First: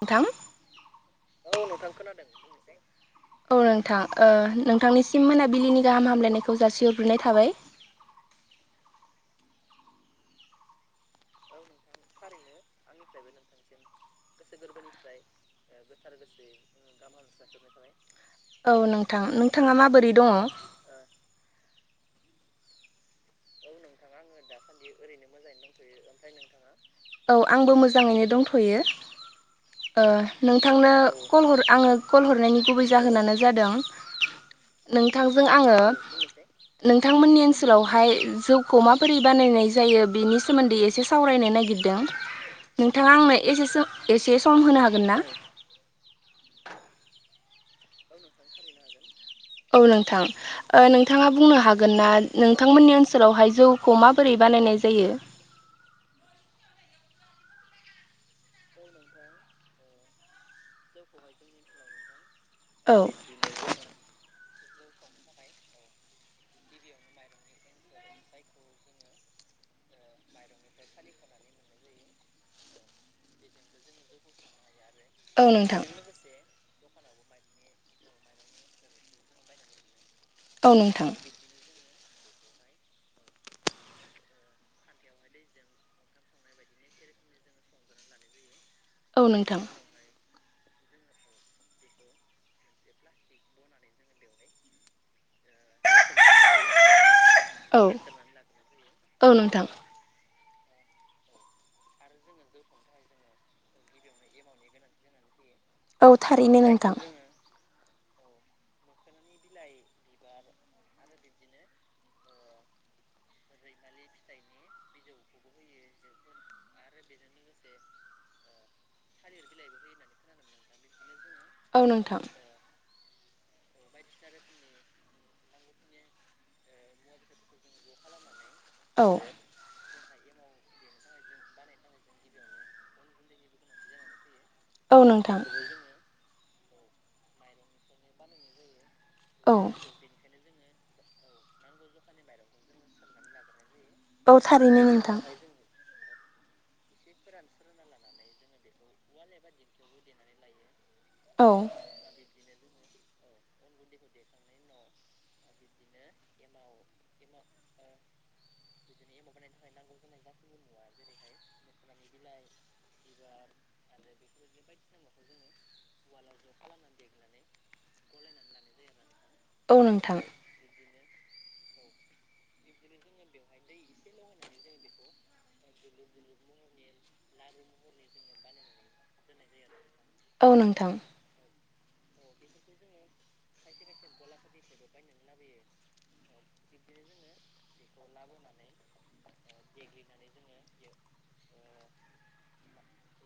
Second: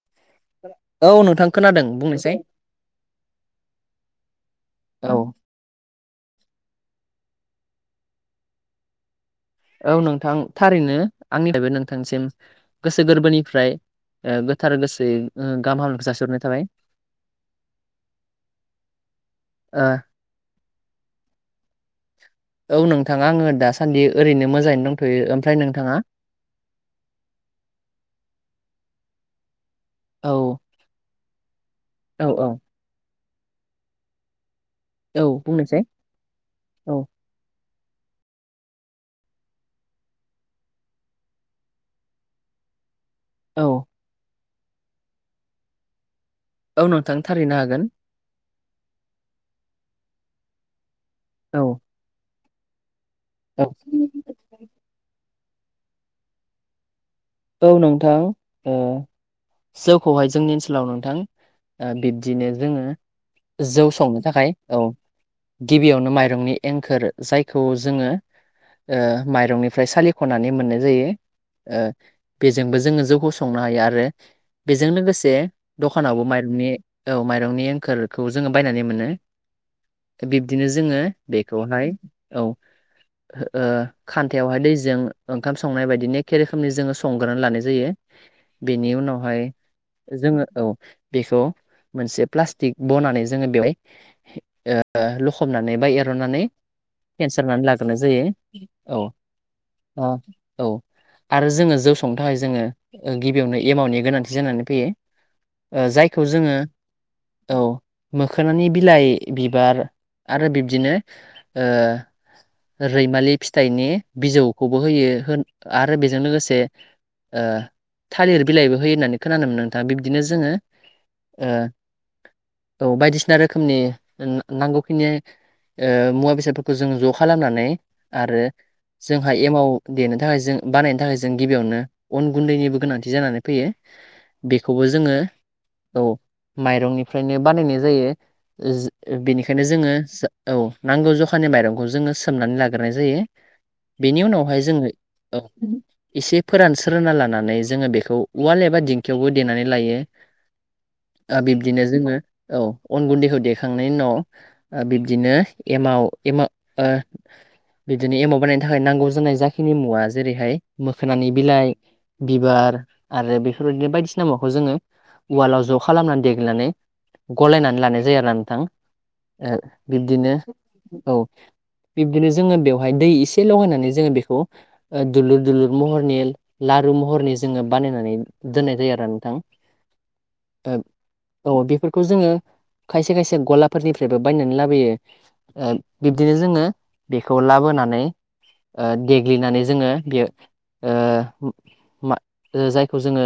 नोंथां औ नोंथां खोनादों बुंनोसै। औ नोंथां ओ औ नोंथांनिसिम मोनाबिलिनि गाहाम हामलायनायखौ जासिहरग्रोनाय थाबाय। औ नोंथां थारैनो आंनिफ्राय नोंथांसिम गोसो गोरबोनिफ्राय ओ गोथार गोसोयै गाहाम हामलायनायखौ जासिहरनाय थाबाय औ नोंथां नोंथाङा ओ माबोरै दङ औ नोंथाङा आङो दासान्दि ओरैनो मोजाङैनो दंथ'यो ओमफ्राय नोंथाङा औ आंबो मोजाङैनो दंथ'यो ओ औ नोंथांनो कल हर आङो औ कल औ हरनायनि गुबै जाहोनानो जादों औ नोंथांजों आङो बुंनोसै औ नोंथांमोननि ओनसोलावहाय। जौखौ माबोरै बानायनाय जायो बेनि सोमोन्दै एसे सावरायनो नागिरदों नोंथाङा आंनो औ एसेसो एसे सम होनो हागोन ना औ नोंथां थारैनो हागोन गावनोों थां फालिनो हागोन औ नोंथां नोंथाङा औ बुंनो हागोन ना नोंथांमोननि ओनसोलावहाय औ जौखौ मा बोरै बानायनाय जायो औ नोंथां ओ जौखौहाय जोंनि ओनसोलाव नोंथां ओ बि बिदिनो जोङो औ जौ संनो थाखाय औ गिबियावनो माइरंनि एंखोर जायखौ जोङो ओ माइरंनिफ्राय सालिख'नानै मोननाय जायो ओ बेजोंबो जोङो जौखौ संनो हायो आरो बेजों लोगोसे औ नोंथां दख खानावबो माइरंनि औ माइरंनि एंखोरखौ जोङो बायनानै मोनो बिब्दिनो औ जोङो नोंथां बेखौहाय औ ओ खान्थावहाय दैजों ओंखाम संनाय बायदि एखे रोखोमनि जोङो। संग्रोनानै लानाय जायो बेनि औ उनावहाय नोंथां जोङो औ बेखौ मोनसे प्लास्टिक बनानै जोङो बेवहाय ओ लखबनानै बा एर'नानै फेन्सारनानै औ लाग्रोनाय जायो औ अह औ आरो जोङो जौ संनो थाखाय जोङो गिबियावनो एमाउनि गोनांथि जानानै फैयो ओ औ जायखौ जोङो थारैनो नोंथां औ मोखोनानि बिलाइ बिबार आरो बिब्दिनो ओ रैमालि फिथाइनि बिजौखौबो होयो होन आरो बेजों लोगोसे ओ थालिर बिलाइबो होयो होननानै खोनानो मोनो नोंथां बिब्दिनो जोङो औ नोंथां औ बायदिसिना रोखोमनि नांगौखिनि ओ मुवा बेसादफोरखौ जों ज' खालामनानै आरो औ जोंहा एमाव देनो थाखाय जों बानायनो थाखाय जों गिबियावनो अन गुन्दैनिबो गोनांथि जानानै फैयो बेखौबो औ जोङो। नोंथां औ माइरंनिफ्रायनो बानायनाय जायो औ बेनिखायनो जोङो औ नांगौ जखानि माइरंखौ जोङो सोमनानै लाग्रोनाय जायो। बेनि औ उनावहाय थारैनो जोङो नोंथां औ एसे फोरानस रोना लानानै जोङो बेखौ उवाल एबा दिंखियावबो देनानै लायो ओ औ बिब्दिनो जोङो औ अन गुन्दैखौ देखांनायनि उनाव ओ बिब्दिनो एमाव एमाव ओ बिदिनो एमाव बानायनो थाखाय नांगौ जानाय जाखिनि मुवा जेरैहाय मोखोनानि बिलाइ बिबार आरो बेफोरबायदिनो बायदिसिना माखौ जोङो उवालाव ज' खालामनानै देग्लिनानै गलायनानै लानाय जायो आरोना नोंथां ओ औ नोंथां बिब्दिनो औ बिबदिनो जोङो बेवहाय दै इसे लगायनानै जोङो बेखौ दुलुर दुलुर महरनि लारु महरनि जोङो बानायनानै दोननाय जायो आरो नोंथां। औ नोंथां। औ बिफोरखौ जोङो खायसे खायसे गलाफोरनिफ्रायबो बायनानै लाबोयो ओ बिब्दिनो जोङो बेखौ लाबोनानै देग्लिनानै जोङो बेयो जायखौ जोङो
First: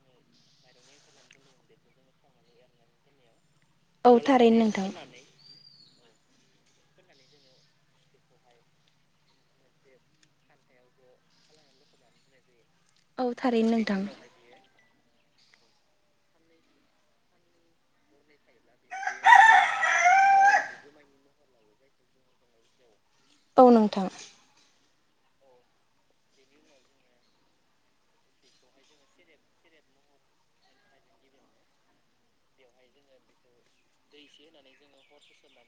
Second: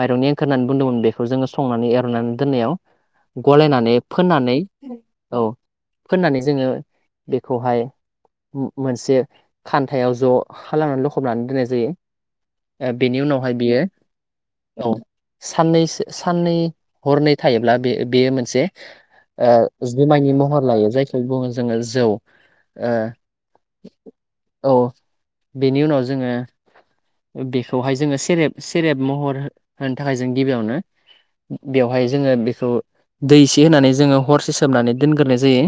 माइरंनि ओंखखार होननानै बुंदोंमोन। बेखौ जोङो संनानै एरनानै दोननायाव गलायनानै औ फोनानै थारैनो नोंथां औ फोननानै जोङो बेखौहाय। मोनसे खान्थायाव ज' लांनानै लखबनानै दोननाय जायो। बेनि औ उनावहाय थारैनो बियो नोंथां औ सानसो साननै हरनै थायोब्ला बे बेयो मोनसे जुमायनि महर लायो जायखौ बुङो जोङो जौ। औ नोंथां। औ बेनि उनाव जोङो बेखौहाय जोङो सेरेब सेरेब महर होनो थाखाय जों गिबियावनो। बेवहाय जोङो बेखौ दै एसे होनानै। जोङो हरसे सोमनानै दोनग्रोनाय जायो।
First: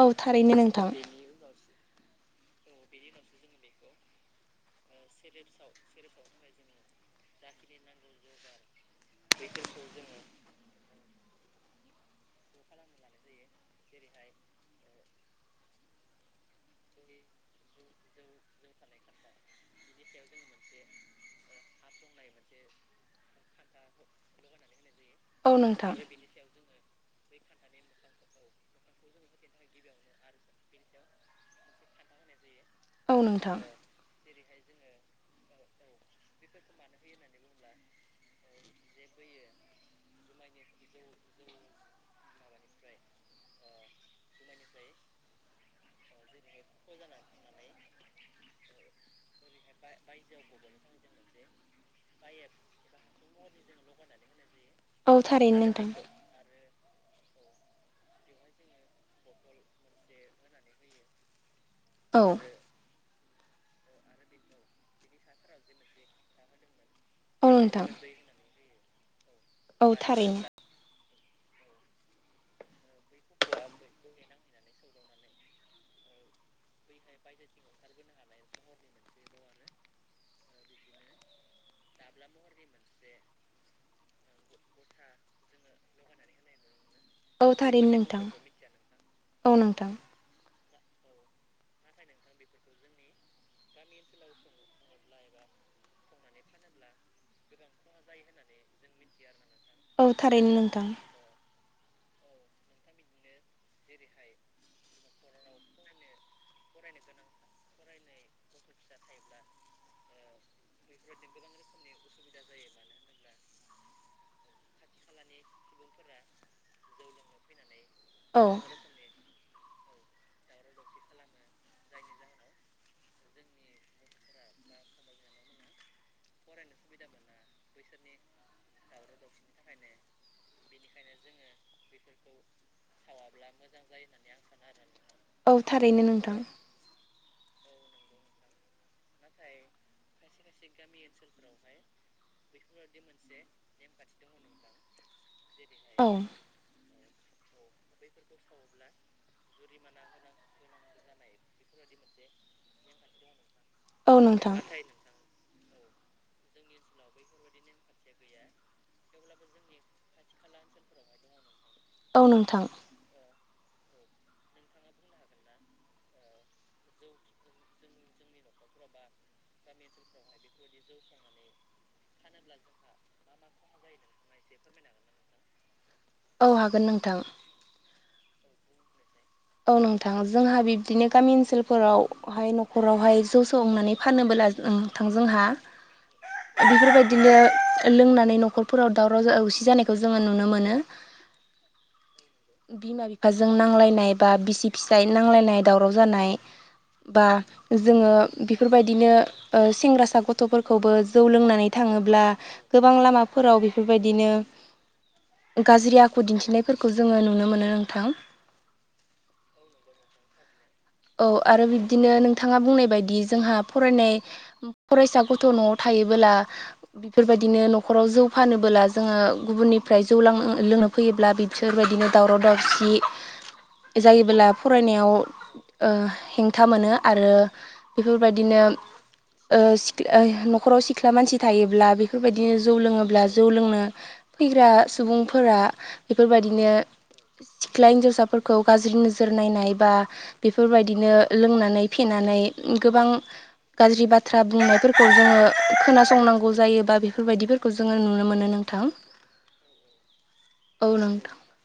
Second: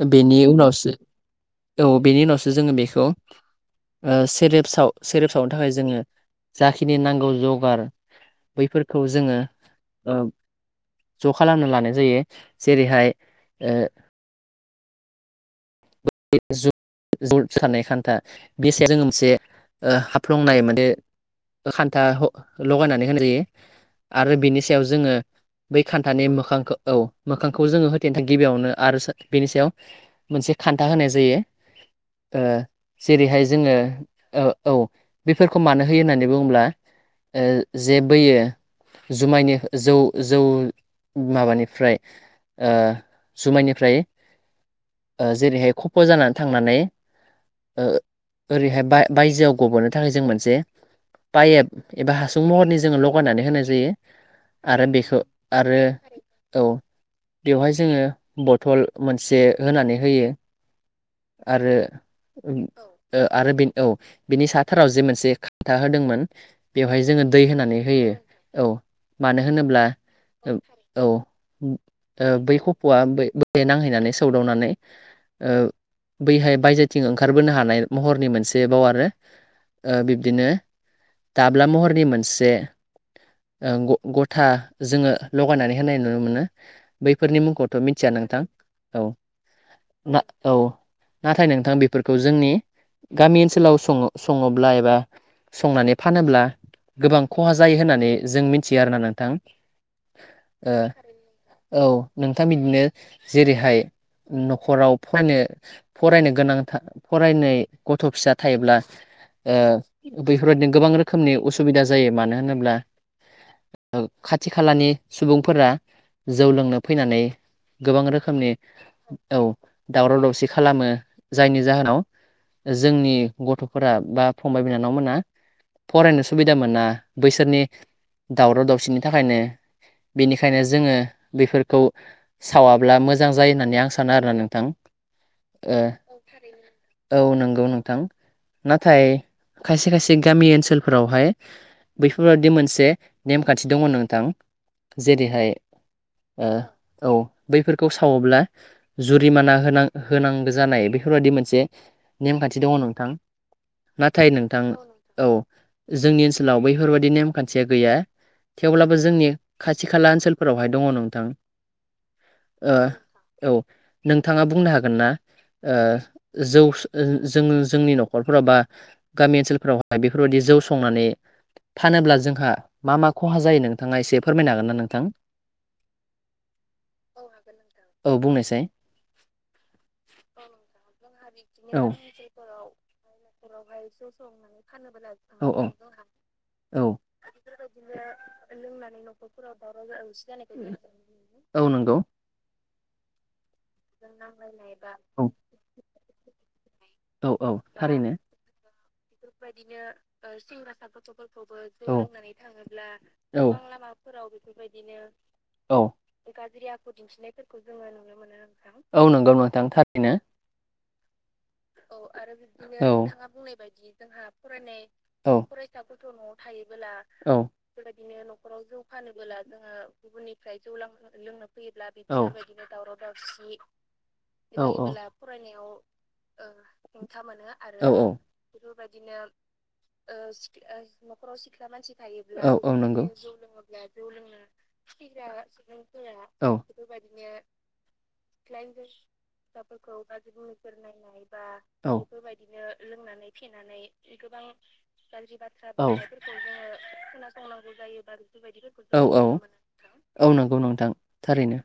औ बेनि थारैनो नोंथां उनावसो औ बेनि उनावसो जोङो बेखौ सेरेप्सआव। सेरेब सावनो थाखाय जोङो जाखिनि नांगौ जगार। बैफोरखौ जोङो ज' खालामना लानाय जायो। जेरैहाय ओ [unintelligible] खान्था बेसाया [unintelligible] मोनसे ओ हाबफ्लंनाय माने खान्था लगायनानै होनाय जायो। आरो बिनि सायाव जोङो औ बै नोंथां खान्थानि मोखांखौ औ। मोखांखौ जोङो होथेनो थाखायां गिबियावनो आरो बेनि सायाव मोनसे। खान्था होनाय जायो। औ जेरैहाय नोंथां जोङो औ औ बेफोरखौ मानो होयो होननानै बुङोब्ला जेबोयो। जुमायनि जौ जौ माबानिफ्राय ओ जुमायनिफ्राय जेरैहाय खफ' जानानै थांनानै ओरैहाय बायजोआव। गब'नो थाखाय जों मोनसे पाइप एबा हासुं महरनि जोङो लगायनानै होनाय जायो। आरो औ बेखौ थारैनो आरो नोंथां औ बेवहाय जोङो बथल मोनसे होनानै होयो आरो औ ओ बे औ बिनि साथाराव जे मोनसे खान्था होदोंमोन बेवहाय जोङो। दै औ होनानै नोंथां होयो औ मानो होनोब्ला। औ थारैनो औ बै खफ'आ बहाय नांहैनानै सौदावनानै। बैहाय बायजोथिं ओंखारबोनो हानाय महरनि मोनसेबाव आरो ओ बिब्दिनो दाब्ला महरनि मोनसे ओ ग गथा जोङो लगायनानै होनाय नुनो मोनो। बैफोरनि औ मुंखौथ' थारैनो मिथिया नोंथां औ। औ नोंथां। औ। नाथाय नोंथां बेफोरखौ जोंनि गामि ओनसोलाव स-सङोब्ला एबा संनानै फानोब्ला गोबां खहा जायो होननानै जों मिथियो आरोना नोंथां। औ थारैनो ओ नोंथां। औ नोंथां। बिदिनो जेरैहाय- न'खराव फरायनो फरायनो गोनां फरायनाय गथ' फिसा थायोब्ला बेफोरबायदिनो गोबां रोखोमनि उसुबिदा जायो। मानो होनोब्ला खाथि खालानि सुबुंफोरा जौ लोंनो फैनानै गोबां औ रोखोमनि औ दावराव-दावसि खालामो जायनि जाहोनाव जोंनि गथ'फोरा बा फंबाय बिनानाव मोना फरायनो सुबिदा मोना। बैसोरनि दावराव-दावसिनि थाखायनो। बेनिखायनो जोङो बेफोरखौ सावाब्ला मोजां जायो होननानै आं सानो आरोना नोंथां औ ओ। थारैनो नोंथां औ नंगौ नोंथां। नाथाय खायसे खायसे गामि ओनसोलफोरावहाय बेैफोरबादि मोनसे नेमखान्थि दङ नोंथां जेरैहाय औ औ बैफोर सावोब्ला जुरिमाना होन होनांगौ जानाय बेफोरबायाददि मोनसे नेमखान्थि दङ नोंथां नाथाय नोंथां औ जोंनि ओनसोलाव बैफोरबायदि नेमखान्थिया गैया। थेवब्लाबो जोंनि खाथि खाला ओनसोलफोरावहाय दङ नोंथां। औ नोंथां औ नोंथाङा बुंनो हागोन ना - ओ जौ जों जोंनि न'खरफोराव बा गामि ओनसोलफोरावहाय बेफोरबायाददि जौ संनानै। फानोब्ला जोंहा मा मा खहा जायो नोंथाङा एसे फोरमायनो हागोन ना नोंथां। औ हागोन नोंथां औ बुंनोसै औ नोंथां जोंहा बिब्दिनो गामि ओनसोलफोरावहाय न'खरावहाय। जौ सनानै फाननोबोला नोंथां जोंहा औ। बेफोरबायदिनो लोंनानै न'खरफोराव दावराव दावसि जानायखौ जोङो नुनो मोनो। औ नंगौ बिमा बिफाजों नांलायनाय बा बिसि फिसाय नांलायनाय दावराव जानाय बा जोङो। बेफोरबायदिनो सेंग्रासा गथ'फोरखौबो जौ लोंनानै थाङोब्ला गोबां लामाफोराव बेफोरबायदिनो गाज्रि आखु दिन्थिनायफोरखौ जोङो नुनो दिन्थिनायफोरखौ मोनो जोङो नोंथां नुनो मोनो नथां औ नंगौ नोंथां थारैनो। औ आरो बिबदिनो नोंथाङा बुंनाय बायदि जोंहा फरायनाय फरायसा औ गथ' न'आव थायो औ बेफोरबायदिनो न'खराव जौ फानबोला जोङो गुबुननिफ्राय जौ लां लोंनो फैयोब्ला बिसोरबायदिनो दावराव दावसि जायोब्ला फरायनायाव ओ हेंथा मोनो आरो बेफोरबाय बिदिनो। बेबायदिनो। न'खराव सिख्ला मानसि थायोब्ला बेफोरबायदिनो जौ लोङोब्ला जौ लोंनो फैग्रा सुबुंफोरा बेफोरबायदिनो सिख्ला हिन्जावसाफोर खौ गाज्रि नोजोर नायनाय बा बेफोरबायदिनो लोंनानै फेनानै गोबां। गाज्रि बाथ्रा बुंनायफोरखौ जोङो खोनासंनांगौ जायोबा बेफोरबायदि औ औ औ नंगौ नोंथां थारैनो।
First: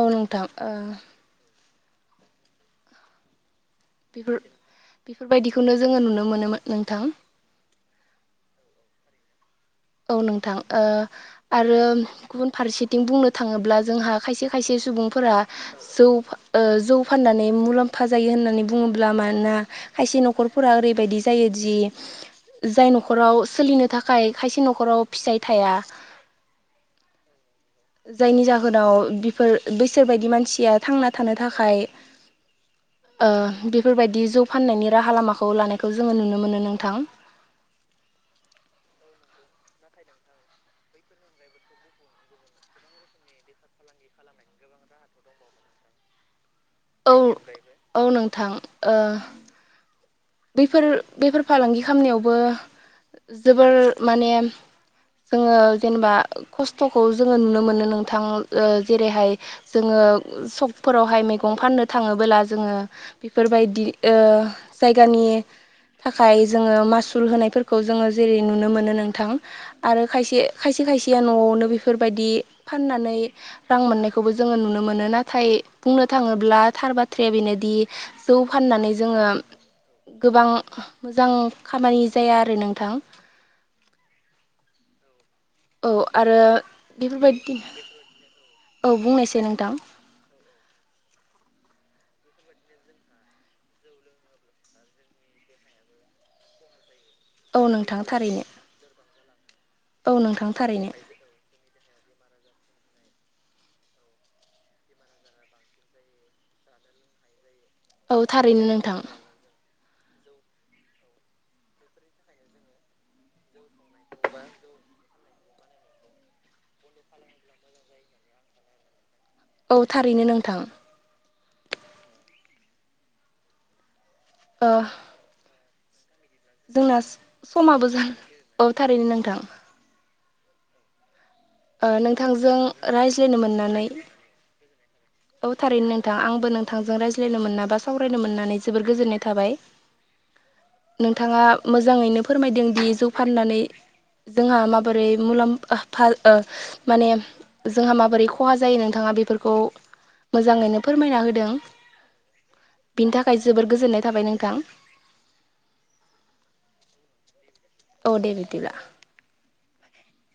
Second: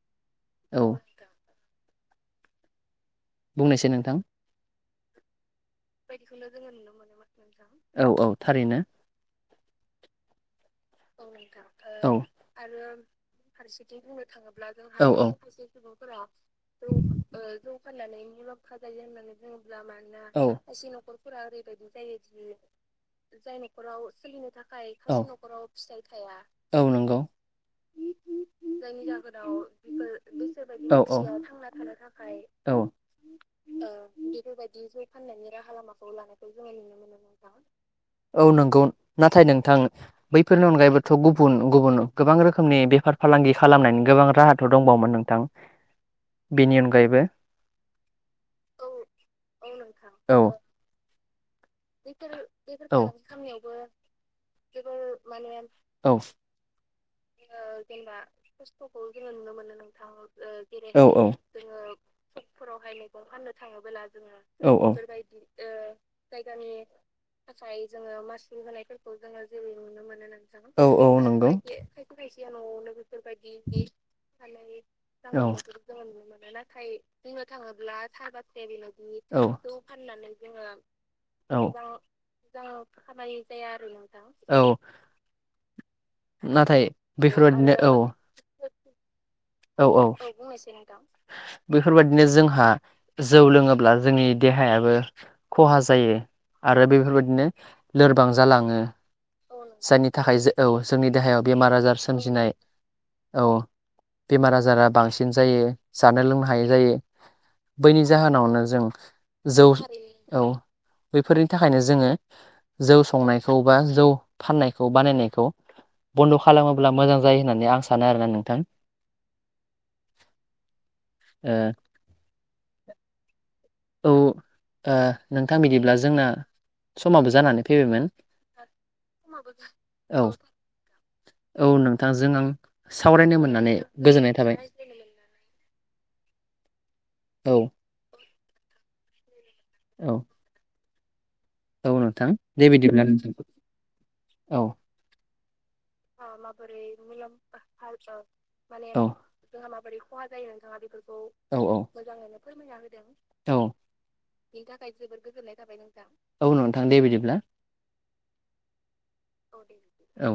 औ नोंथां ओ औ बुंनोसै नों बेफोर बेफोरबायदिखौनो जोङो नुनो मोनोमोन नोंथां औ औ थारैनो औ नोंथां। आरो ओ गुबुन फारसेथिं बुंनो थाङोब्ला जोंहा खायसे-खायसे सुबुंफोरा जौ। ओ जौ फाननानै मुलाम्फा जायो होननानै बुङोब्ला मानोना खायसे न'खरफोरा ओरैबायदि जायोदि जाय न'खराव सोलिनो थाखाय खायसे न'खराव फिसाइ थाया। औ नंगौ जायनि जायनि जाहोनाव बेफोर बैसोरबायदि मानसिया जाहोनाव थांना थानो थाखाय थाखाय बेफोरबायदि जौ फाननायनि राहा लामाखौ लानायखौ जोङो नुनो मोनो नोंथां। औ नंगौ नाथाय नोंथां बैफोरनि अनगायैबोथ' गुबुन-गुबुन गोबां रोखोमनि बेफार फालांगि खालामनायनि गोबां राहाथ' दंबावोमोन नों औ बेनि औ अनगायैबो। औ नोंथां। ओ औ नोंथां। औ। बेफोर बेफोर फालांगि खामनाययावबो जोबोर माने जोङो जेनेबा खस्थ'खौ जोङो नुनो मोनो नोंथां। ओ जेरैहाय जोङो स- गफोरावहाय जों मैगं फाननो थाङोबला जोङो बेफोरबायदि जाय गामि थाखाय जोङो मासुल होनायफोरखौ जोङो जेरै नुनो मोनो नोंथां आरो खायसे ओ खायसे आरो खायसेया न'आवनो बेफोरबाय- दि फाननानै रां मोननायखौबो जों नुनो मोनो। नाथाय बुंनो थाङोब्ला थार बा- थ्राया बेनोदि जौ फाननानै जोङो औ गोबां मोजां औ खामानि जाया आरो नोंथां। औ औ आरो बेफोरबायदि बेफोरबायदिनो औ औ बुंनोयसै नोंथां। औ। बुंनायसाय नोंथां बेफोरबायादिनो जोंहा जौ लोङोब्ला जोंनि देहायाबो खहा जायो आरो बेफोरबायदिनो औ नोंथां लोरबां थारैनो जालाङो। औ जायनि थाखाय नोंथां जे औ थारैनो जोंनि देहायाव बेमार आजार सोमजिनाय। औ बेमार आजारा बांसिन जायो। जानो लोंनो हायै जायो। बैनि औ थारैनो जाहोनावनो जों नोंथां जौ औ बैफोरनि थाखायनो जोङो जौ संनायखौ बा जौ फाननायखौ बानायनायखौ बन्द' खालामोब्ला मोजां जायो होननानै आं सानो आरोना नोंथां। औ थारैनो नोंथां। ओ औ ओ नोंथां बिदिब्ला जोंना जोंना समाबो जानानै समाबो फैबायमोन जा औ थारैनो नोंथां। औ औ नोंथांजों आं सावरायनो मोननानै गोजोननाय थाबाय। औ थारैनो नोंथां आंबो नोंथांजों रायज्लायनो औ मोना बा सावरायनो मोननानै जोबोर गोजोननाय थाबाय। औ नोंथाङा औ मोजाङैनो नोंथां दे फोरमायदों दि बिदिब्ला जौ नोंथां फाननानै जोंहा औ माबोरै मुलामफा ओ माने जोंहा माबोरै खहा जायो नोंथाङा बे- जोंहा माबोरै खहा जायो नोंथाङा बेफोरखौ औ औ मोजाङैनो फोरमायना बिनि थाखाय होदों जोबोर औ गोजोननाय थाबाय नोंथां बनि थाखाय जोबोर गोजोननाय जाबाय नोंथां। औ नोंथां दे बिदिब्ला औ दे बिदिब्ला औ